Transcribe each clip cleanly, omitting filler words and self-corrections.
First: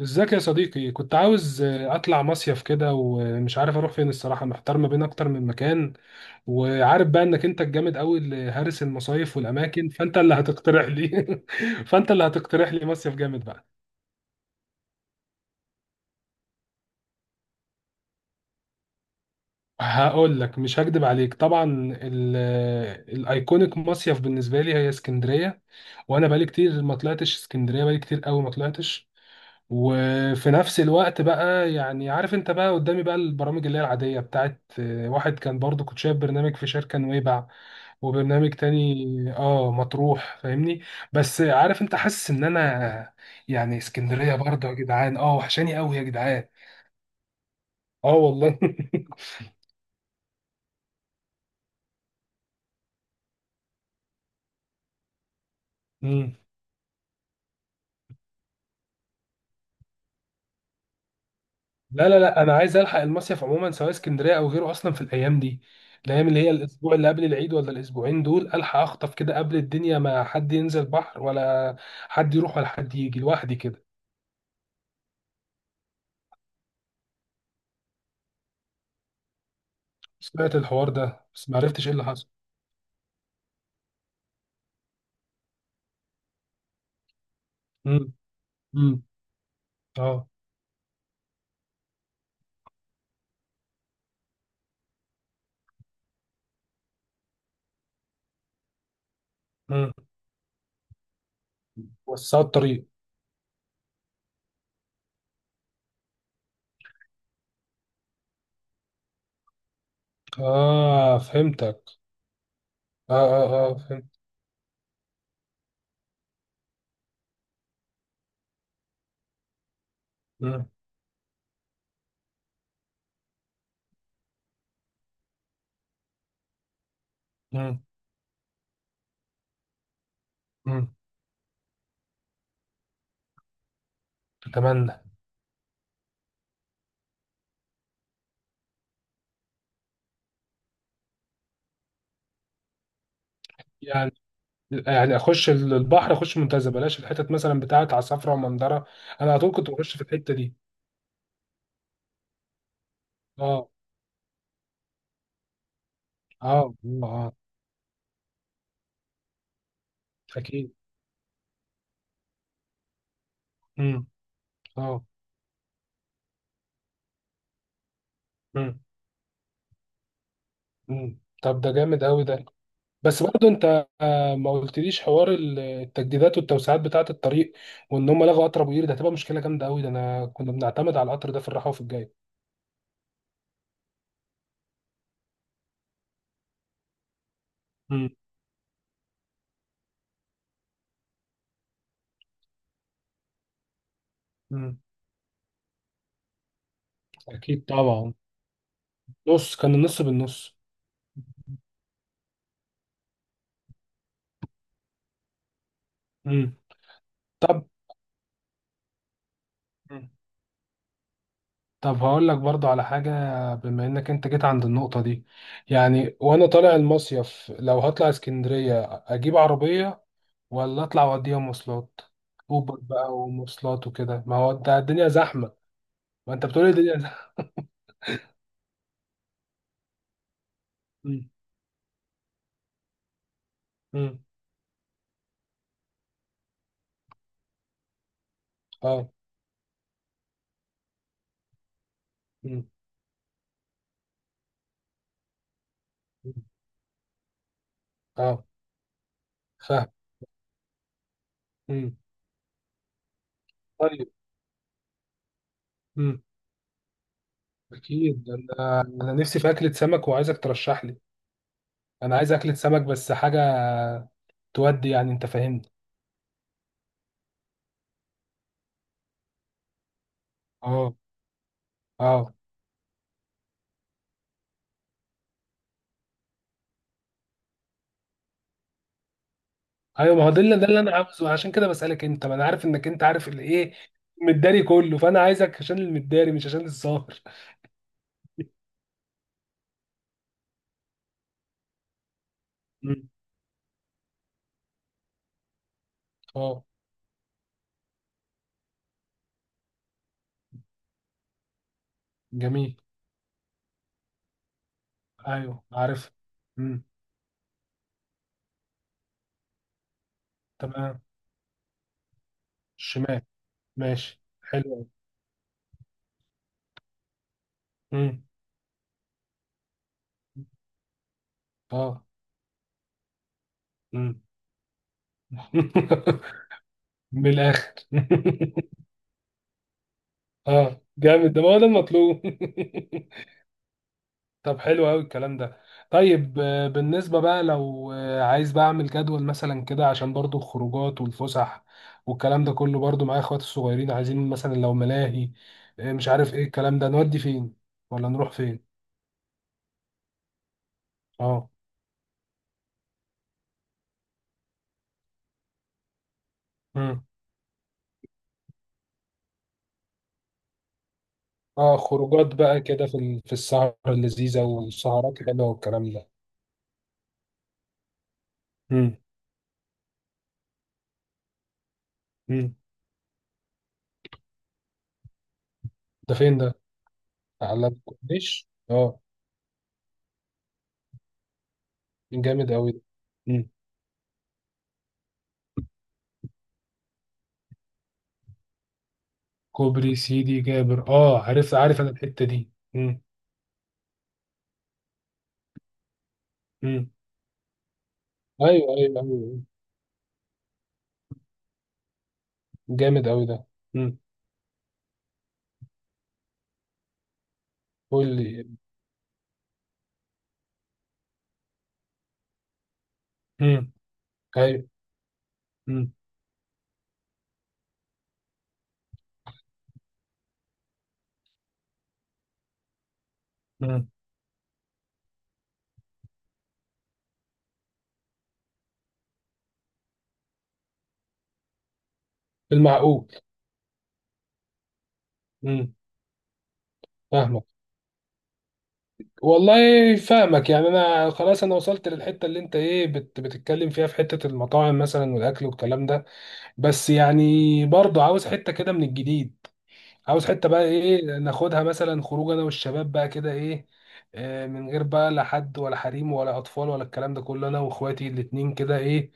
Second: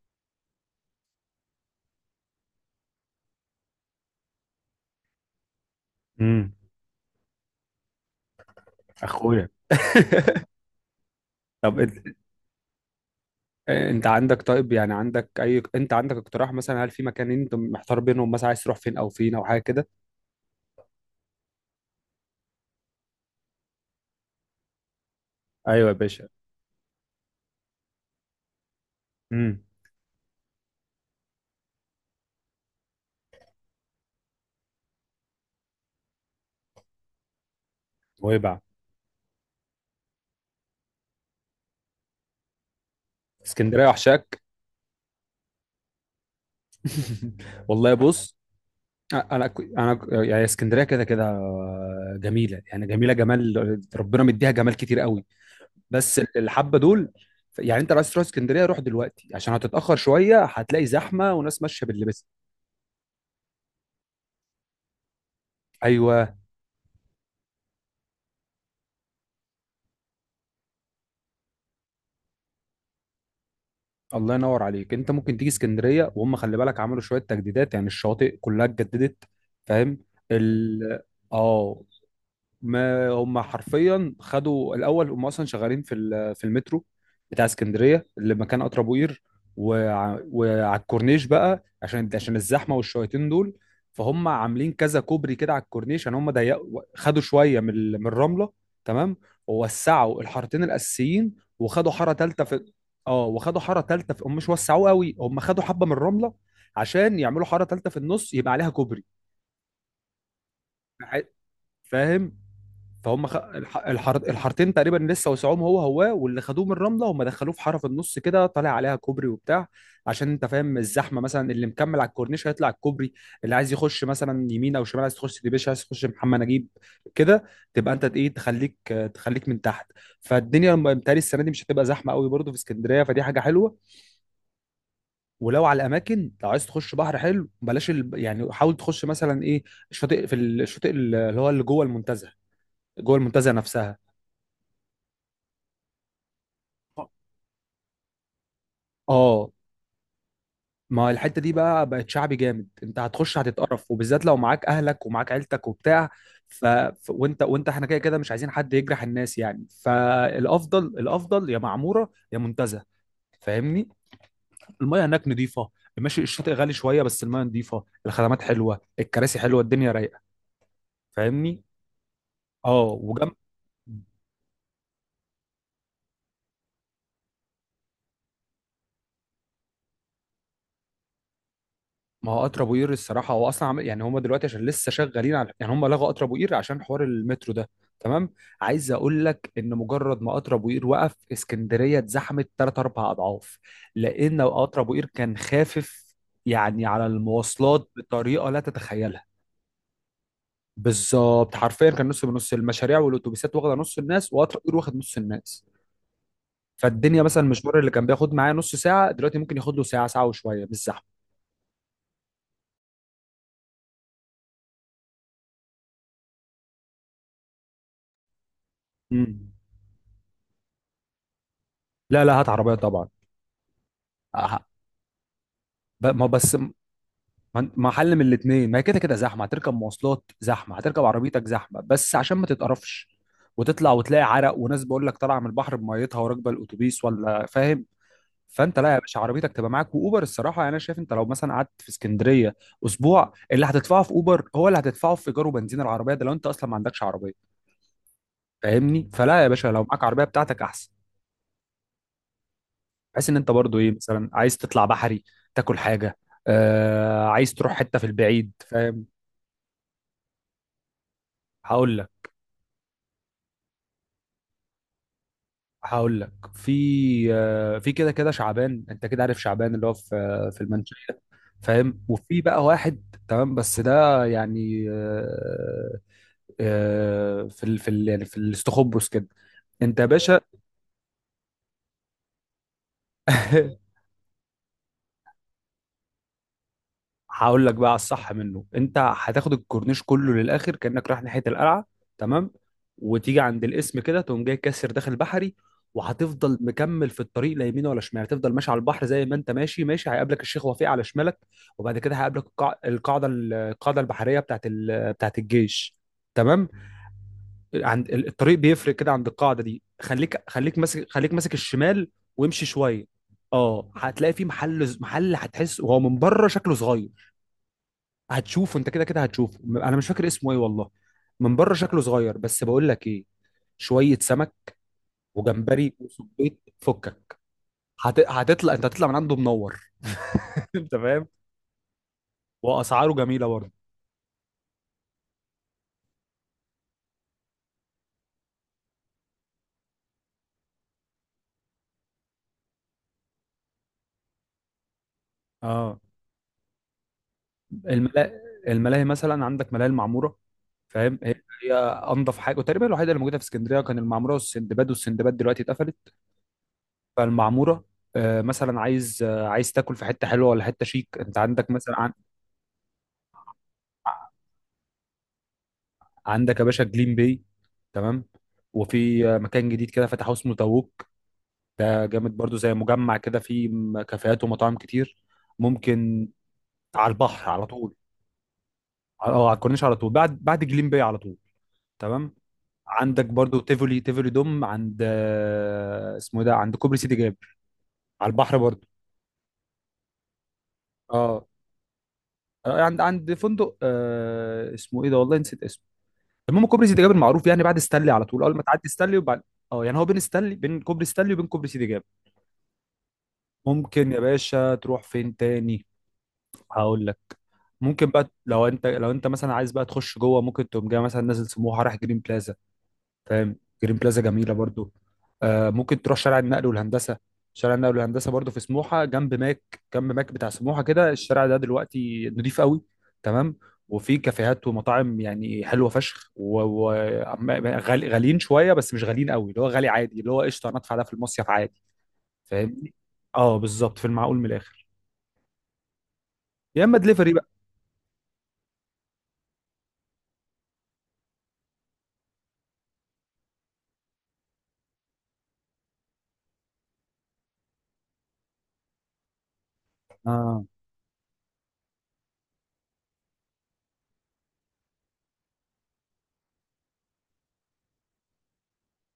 ازيك يا صديقي؟ كنت عاوز اطلع مصيف كده، ومش عارف اروح فين. الصراحه محتار ما بين اكتر من مكان. امم وعارف بقى انك انت الجامد قوي اللي هارس المصايف اخويا. والاماكن، فانت اللي هتقترح لي طب انت فانت اللي هتقترح لي مصيف جامد بقى. انت عندك، طيب يعني عندك اي انت عندك اقتراح؟ مثلا هل في مكانين انت محتار بينهم؟ مثلا عايز تروح فين او فين او حاجه كده؟ هقول لك مش هكدب عليك طبعا. ال- الايكونيك مصيف بالنسبه لي هي اسكندريه. ايوه يا باشا. وانا بقالي كتير ما طلعتش اسكندريه، بقالي كتير قوي ما طلعتش. امم. وفي نفس الوقت بقى يعني عارف انت بقى قدامي بقى البرامج اللي هي العادية بتاعت واحد، كان برضو كنت شايف برنامج في شركة نويبع، وبرنامج نويبع. تاني اه مطروح، فاهمني؟ بس عارف انت حاسس ان انا يعني اسكندريه اسكندرية وحشاك. برضو يا جدعان، اه وحشاني قوي يا جدعان. والله اه بص، والله. يعني اسكندريه كده كده جميله، يعني جميله، جمال ربنا مديها جمال كتير قوي. بس مم. الحبه دول، يعني انت لو عايز تروح اسكندريه روح دلوقتي عشان هتتاخر شويه، هتلاقي زحمه وناس ماشيه لا لا باللبس. لا، انا عايز الحق المصيف عموما سواء اسكندريه او غيره، اصلا في الايام دي، الايام ايوه. اللي هي الاسبوع اللي قبل العيد ولا الاسبوعين دول، الحق اخطف كده قبل الدنيا ما حد ينزل بحر ولا حد يروح ولا حد يجي، لوحدي كده. الله ينور عليك. انت ممكن تيجي اسكندريه، وهم خلي بالك عملوا شويه تجديدات، يعني الشواطئ كلها اتجددت. فاهم؟ سمعت الحوار ال ده بس ما اه عرفتش ايه اللي حصل. ما هم حرفيا خدوا الاول، هم اصلا شغالين في في المترو بتاع امم. اسكندريه اللي مكان قطر ابو امم. قير. اه. وعلى الكورنيش بقى، عشان الزحمه والشويتين دول. فهم عاملين كذا كوبري كده على الكورنيش، يعني هم ضيقوا، خدوا شويه من الرمله. تمام. امم. ووسعوا الحارتين الاساسيين وخدوا حاره وسعوا ثالثه في الطريق. اه وخدوا حاره ثالثه في. هم مش وسعوه قوي، هم خدوا حبه من الرمله عشان يعملوا حاره ثالثه في النص يبقى عليها كوبري. اه، فهمتك. فاهم؟ اه فهم اه اه، فهمت. الحارتين تقريبا لسه وسعوهم هو هو، واللي خدوه من الرمله هم دخلوه في حاره في النص كده طالع عليها كوبري وبتاع. عشان انت امم. فاهم الزحمه مثلا، اللي مكمل على الكورنيش هيطلع الكوبري، اللي عايز يخش مثلا يمين او شمال، عايز تخش ديبيش، عايز تخش محمد نجيب كده امم. تبقى انت ايه؟ تخليك من تحت. فالدنيا امم. متهيألي السنه دي مش هتبقى زحمه قوي برضه في اسكندريه، فدي حاجه حلوه. اتمنى. ولو على الاماكن، لو عايز تخش بحر حلو، بلاش يعني حاول تخش مثلا ايه، الشاطئ، في الشاطئ اللي هو اللي جوه المنتزه، جوه المنتزه نفسها. يعني يعني اخش البحر، اخش منتزه، بلاش الحتت مثلا بتاعت عصافره ومندره. انا على اه، طول كنت بخش في الحته دي. ما الحته دي بقى بقت شعبي جامد، انت هتخش اه. هتتقرف، وبالذات لو معاك اهلك ومعاك عيلتك وبتاع. اه. ف... اه. ف... وانت وانت احنا كده كده مش عايزين حد يجرح الناس يعني، اكيد. فالافضل، الافضل يا معموره يا منتزه. فاهمني؟ امم. اه. المياه هناك نظيفه، ماشي الشاطئ غالي شويه بس المياه نظيفه، الخدمات حلوه، امم. الكراسي حلوه، الدنيا رايقه. امم، طب فاهمني؟ ده جامد قوي ده. اه بس وجنب، برضه انت ما قلتليش حوار التجديدات والتوسعات بتاعه الطريق، وان هم لغوا قطر ابو قير، ده هتبقى مشكله جامده قوي ده، انا كنا بنعتمد على القطر ده في الراحه وفي الجاي. ما هو قطر ابو قير الصراحه هو اصلا عمل يعني، هم دلوقتي عشان لسه شغالين على، يعني هم لغوا قطر ابو قير عشان حوار المترو ده. مم. تمام. عايز اقول لك ان مجرد ما قطر ابو قير وقف، اسكندريه اتزحمت ثلاث اربع اضعاف، لان مم. قطر ابو قير كان خافف، يعني على أكيد المواصلات طبعا. بطريقه لا تتخيلها. نص، كان النص بالنص. بالظبط، حرفيا كان نص بنص، المشاريع والاتوبيسات واخده نص الناس، وقطر ابو قير واخد نص الناس. مم. فالدنيا مثلا طب. المشوار اللي كان بياخد معايا نص ساعه، دلوقتي ممكن ياخد له ساعه، مم. ساعه وشويه بالزحمه. طب هقول لك برضو على حاجة، بما انك انت جيت عند النقطة دي، يعني وانا طالع المصيف، لو هطلع اسكندرية اجيب مم. عربية، ولا اطلع واوديها مواصلات؟ لا لا، هات عربيه اوبر طبعا. بقى ومواصلات وكده، ما هو أه، انت الدنيا زحمه. ما ما انت بس، بتقولي الدنيا زحمه. ما حل من الاثنين، ما هي كده كده زحمه، هتركب مواصلات زحمه، هتركب مم. عربيتك زحمه، بس عشان ما تتقرفش وتطلع مم. وتلاقي عرق وناس بقول لك طالعه من البحر بميتها وراكبه الاتوبيس، ولا فاهم؟ فانت لا يا اه. باشا، عربيتك تبقى معاك واوبر. الصراحه يعني انا شايف انت لو مثلا قعدت في اسكندريه مم. اسبوع، اللي هتدفعه في اوبر هو اللي هتدفعه في ايجار وبنزين العربيه، ده لو مم. انت اصلا ما عندكش عربيه. اه، فاهمني؟ فلا يا باشا، لو فاهم. معاك عربيه بتاعتك احسن، مم. بحيث ان انت برضو ايه، طيب. مثلا عايز تطلع بحري تاكل حاجه، مم. آه عايز تروح حته في اكيد، البعيد، انا فاهم؟ انا نفسي في اكله سمك، وعايزك ترشح لي. هقول لك انا عايز اكله سمك بس حاجه تودي، يعني انت فاهمني. هقول لك في كده كده شعبان، انت كده عارف شعبان اللي هو في اه. المنشية. فاهم؟ اه، وفي بقى واحد تمام، بس ده يعني، آه، آه، في ال في ال يعني في الاستخبص كده، انت يا ايوه، ما هو باشا. ده اللي انا عاوزه، عشان كده بسالك، انت ما انا عارف انك انت عارف الايه المداري كله، فانا عايزك عشان المداري مش عشان الظاهر. هقول لك بقى على الصح منه. انت هتاخد الكورنيش كله للاخر كانك رايح ناحيه القلعه. تمام. مم. وتيجي عند الاسم كده تقوم جاي كاسر داخل بحري، وهتفضل اه. مكمل في الطريق لا يمين ولا شمال، هتفضل ماشي على البحر زي ما انت ماشي. ماشي، هيقابلك الشيخ وفيق على شمالك، وبعد كده هيقابلك جميل. القاعده البحريه بتاعت ايوه الجيش. عارف. تمام. امم. عند الطريق بيفرق كده عند القاعده دي، خليك، خليك تمام. ماسك خليك ماسك الشمال، وامشي شويه. الشمال. اه، ماشي هتلاقي في حلو أوي. محل، محل هتحس وهو من بره شكله صغير، امم. هتشوفه انت كده كده هتشوفه. انا مش فاكر اسمه ايه والله، من بره شكله اه. صغير بس. بقول لك ايه، شويه امم. سمك وجمبري وصبيط، من فكك. الاخر. هت... هتطلع انت هتطلع من عنده منور. اه انت فاهم؟ جامد ده، ما هو ده المطلوب. واسعاره جميله برضه. طب حلو قوي الكلام ده. طيب بالنسبة بقى، لو عايز بقى اعمل جدول مثلا كده عشان برضو الخروجات والفسح والكلام ده كله، برضو معايا اخواتي الصغيرين، عايزين مثلا لو ملاهي اه، مش عارف ايه الكلام ده، نودي فين ولا نروح الملاهي، فين. الملاهي مثلا عندك ملاهي المعموره، فاهم؟ هي انضف حاجه وتقريبا الوحيده اللي موجوده في اسكندريه، كان المعموره والسندباد، والسندباد دلوقتي اتقفلت. اه. فالمعموره، مثلا عايز تاكل في حته حلوه ولا حته شيك، انت عندك اه، مثلا خروجات بقى كده في في السهرة اللذيذة والسهرات الحلوة والكلام ده. عندك يا باشا جليم باي. تمام. مم. وفي مكان جديد كده فتحوه اسمه تاووك، ده جامد مم. برضو، زي مجمع كده فيه كافيهات ومطاعم كتير، ده ممكن. فين ده؟ على البحر على على طول. الكورنيش؟ اه. اه، على الكورنيش على طول بعد جليم باي على طول. تمام. جامد أوي ده. عندك مم. برضو تيفولي، تيفولي دوم عند اسمه إيه ده، عند كوبري سيدي جابر، على البحر برضو. كوبري سيدي جابر، اه اه. عارف عارف أنا الحتة دي. آه، مم. عند عند فندق اسمه ايه ده والله نسيت اسمه، المهم كوبري مم. سيدي جابر معروف يعني بعد ستانلي على طول، أيوه اول ما تعدي أيوه ستانلي أيوه. وبعد، اه، يعني هو بين كوبري ستانلي وبين كوبري سيدي جابر. جامد أوي ده. مم. ممكن يا باشا تروح فين تاني، هقول لك. ممكن قول بقى، لي. لو انت مثلا عايز بقى تخش جوه، ممكن تقوم جاي مثلا نازل سموحه رايح جرين بلازا، فاهم؟ مم. جرين بلازا جميله أيوه. برضو. آه مم. ممكن تروح شارع النقل والهندسه، شارع النقل والهندسه برضو في سموحه، جنب ماك، جنب ماك بتاع سموحه كده، الشارع ده دلوقتي نضيف قوي. تمام. مم. وفي كافيهات ومطاعم يعني حلوه فشخ، وغاليين شويه بس مش غاليين قوي، اللي هو غالي عادي، اللي هو قشطه انا ادفع ده في المصيف عادي. فاهمني؟ المعقول. اه، بالظبط، في المعقول من الاخر، مم. يا اما دليفري فاهمك. بقى. والله فاهمك يعني، أنا خلاص أنا وصلت للحتة اللي أنت إيه بتتكلم فيها، في حتة المطاعم مثلا والأكل والكلام ده. بس يعني برضه عاوز حتة كده من الجديد، عاوز حتة بقى اه، ايه ناخدها مثلا خروج انا والشباب بقى كده ايه، من غير بقى لا حد ولا حريم ولا اطفال ولا الكلام ده كله، انا واخواتي الاتنين كده ايه،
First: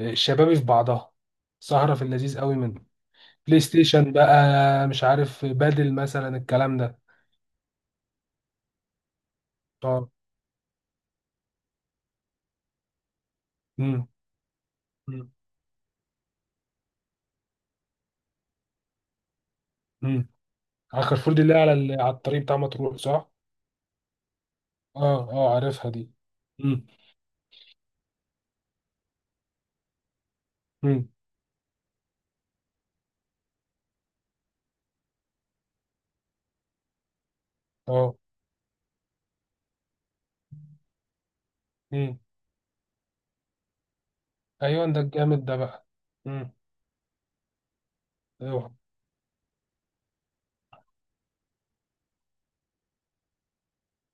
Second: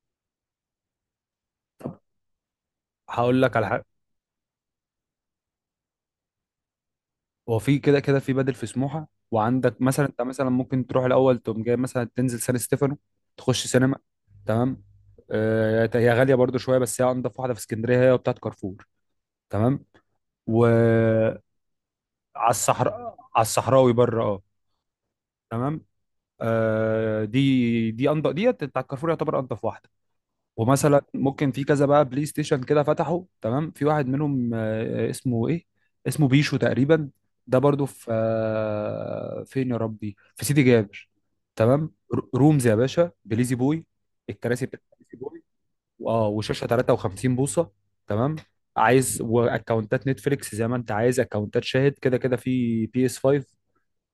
شبابي في بعضها، سهرة في اللذيذ قوي منه. هقول لك بلاي على حاجه. ستيشن بقى، مش عارف بدل مثلا الكلام ده. هو في كده كده في بدل في سموحه، وعندك مثلا اه. انت مثلا ممكن تروح الاول تقوم جاي مثلا تنزل سان ستيفانو، تخش سينما. امم. تمام. امم. هي غاليه برضو شويه، بس هي انضف واحده في اسكندريه، هي بتاعت كارفور. تمام. أمم. على كارفور وعلى دي اللي هي على على الطريق بتاع مطروح الصحراء صح؟ على الصحراوي بره، اه. اه اه تمام. عارفها دي. امم. دي انضف، ديت بتاعت كارفور، يعتبر انضف واحده. ومثلا امم. ممكن في كذا بقى بلاي ستيشن كده فتحوا تمام، في واحد منهم، اسمه ايه، اسمه بيشو تقريبا، ده برضو في اه. فين يا ربي، في سيدي جابر. تمام. امم. رومز يا باشا، بليزي بوي. الكراسي بتاعت ايوه ده بليزي بوي، الجامد ده بقى. اه، وشاشه 53 بوصه. تمام. ايوه. عايز واكونتات نتفليكس زي ما انت عايز، اكونتات شاهد كده كده في بي اس 5.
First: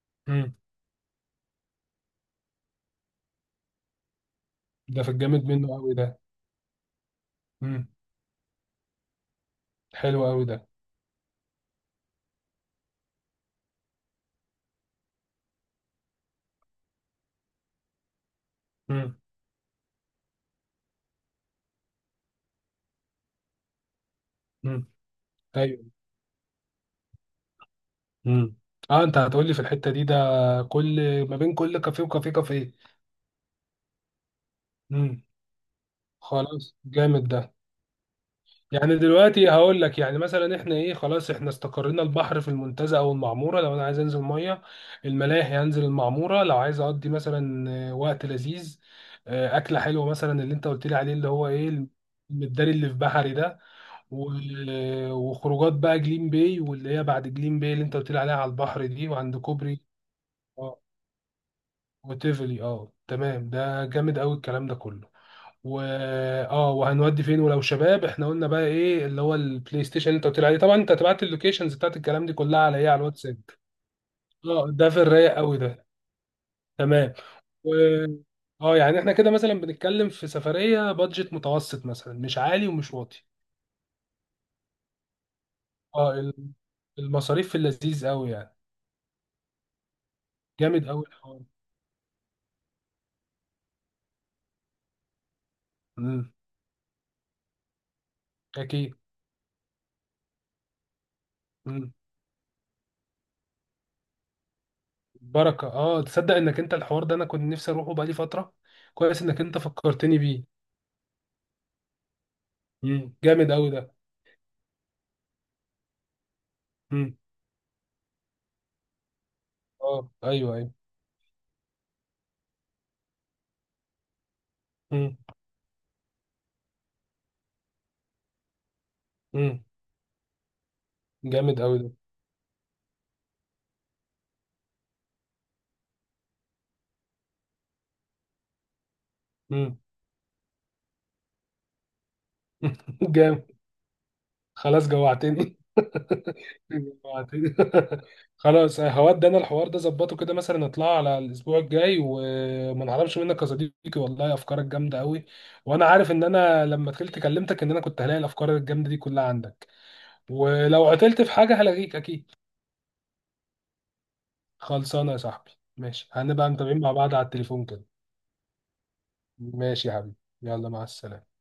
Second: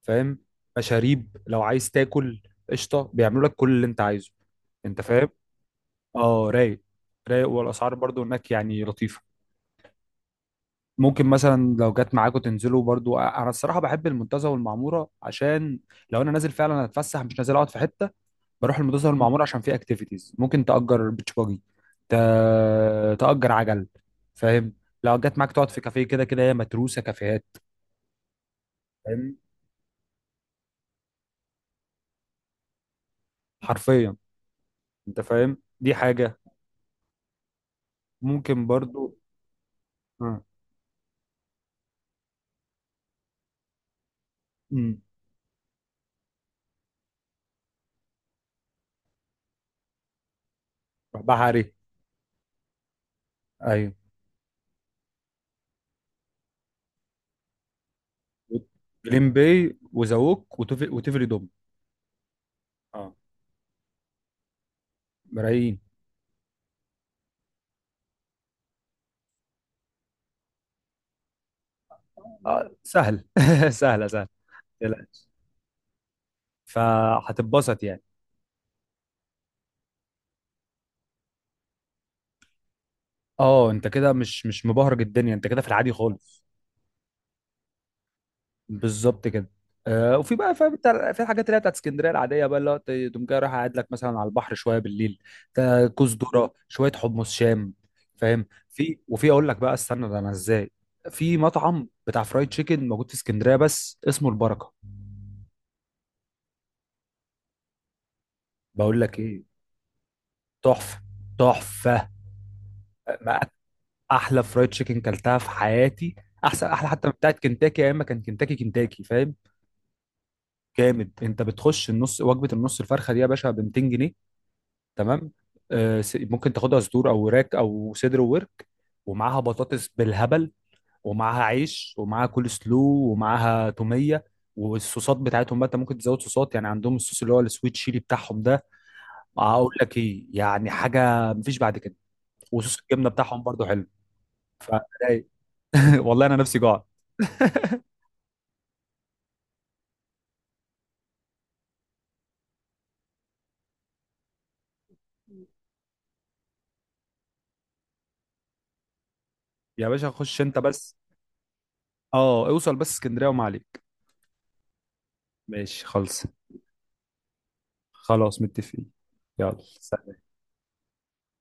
فاهم؟ امم. مشاريب، لو عايز تاكل قشطه بيعملوا لك كل اللي انت عايزه. انت ده في فاهم؟ الجامد منه قوي ده. اه، رايق، رايق، امم. والاسعار برضو هناك يعني لطيفه. حلو قوي ده. ممكن مثلا لو جت معاكم تنزلوا برضو، انا الصراحه بحب المنتزه والمعموره عشان لو انا نازل فعلا اتفسح مش نازل اقعد في حته، بروح المنتزه امم. والمعموره عشان في اكتيفيتيز، ممكن تاجر بيتش باجي، ت... تاجر عجل، فاهم؟ امم. لو جت معاك تقعد في ايوه. كافيه، كده كده هي متروسه كافيهات، امم. اه، انت فاهم؟ هتقول لي في الحته دي ده كل ما بين كل كافيه وكافيه كافيه. حرفيا. امم. انت فاهم، دي حاجه، خلاص جامد ده. ممكن يعني برضو. دلوقتي هقول لك، يعني اه. مثلا احنا ايه، خلاص احنا استقرينا البحر في المنتزه او المعموره. لو انا عايز انزل ميه امم. الملاهي، هنزل المعموره. لو عايز اقضي مثلا وقت لذيذ، اكله حلوه مثلا اللي انت قلت لي عليه اللي هو بحري. ايه، المداري اللي في بحري ده. ايوه، و- وخروجات بقى جليم باي واللي هي بعد جليم باي اللي انت قلت لي عليها على البحر دي، جليم وعند باي كوبري. وزووك اه. وتفري دوم. وتيفلي، اه اه، تمام، ده جامد قوي الكلام ده كله. ملايين. و اه وهنودي فين، ولو شباب احنا قلنا بقى ايه اللي هو البلاي ستيشن اللي انت قلت لي عليه. طبعا انت هتبعت لي اللوكيشنز بتاعت الكلام دي كلها آه، على ايه، على سهل. الواتساب. سهله سهله. اه ما ده في تقلقش، الرايق قوي ده. تمام. و فهتتبسط يعني. اه يعني احنا كده مثلا بنتكلم في سفرية بادجت متوسط، مثلا مش عالي ومش واطي. اه، انت كده مش، مش مبهرج الدنيا، انت كده في العادي اه. خالص. المصاريف في اللذيذ قوي يعني. بالظبط كده. آه، وفي بقى فاهم جامد انت، قوي. في الحاجات اللي هي بتاعت اسكندريه العاديه بقى، اللي هو تقوم جاي رايح قاعد لك مثلا على البحر شويه بالليل، كوز امم. ذره، شويه حمص شام، فاهم؟ اكيد. في، وفي اقول لك بقى، استنى ده انا ازاي، في مطعم امم. بتاع فرايد تشيكن موجود في اسكندريه بس اسمه البركه. بركه، اه تصدق انك انت الحوار ده انا كنت نفسي اروحه بقالي فتره؟ بقول لك كويس انك ايه، انت فكرتني بيه. تحفه، تحفه، امم. جامد قوي ده. احلى فرايد تشيكن كلتها في حياتي، احسن، احلى حتى من امم. بتاعه كنتاكي، يا اما كان كنتاكي كنتاكي، فاهم؟ اه ايوه ايوه. جامد. انت بتخش النص وجبه، النص الفرخه دي يا باشا ب 200 جنيه. امم. تمام. ممكن تاخدها صدور او وراك او صدر وورك، ومعاها امم. بطاطس بالهبل، ومعاها جامد قوي ده. عيش، ومعاها كول سلو، ومعاها توميه. والصوصات بتاعتهم بقى انت ممكن تزود صوصات، يعني عندهم الصوص اللي هو السويت تشيلي بتاعهم ده، اقول امم. لك ايه؟ يعني حاجه مفيش بعد كده. وصوص الجبنه بتاعهم جامد. برضو حلو. خلاص جوعتني. والله انا نفسي جوعت. جوعتني. خلاص هودي انا الحوار ده، ظبطه كده مثلا نطلع على الاسبوع الجاي وما نعرفش منك يا صديقي. والله افكارك جامده قوي، وانا عارف ان انا لما دخلت كلمتك ان انا كنت هلاقي الافكار الجامده دي كلها عندك. يا باشا خش انت ولو بس، قتلت في حاجة هلاقيك أكيد. اه، اوصل بس اسكندريه وما عليك. خلصانة يا صاحبي. ماشي، ماشي، خلص. هنبقى متابعين مع بعض على التليفون كده. خلاص متفقين. يلا ماشي يا حبيبي. سلام. يلا مع السلامة.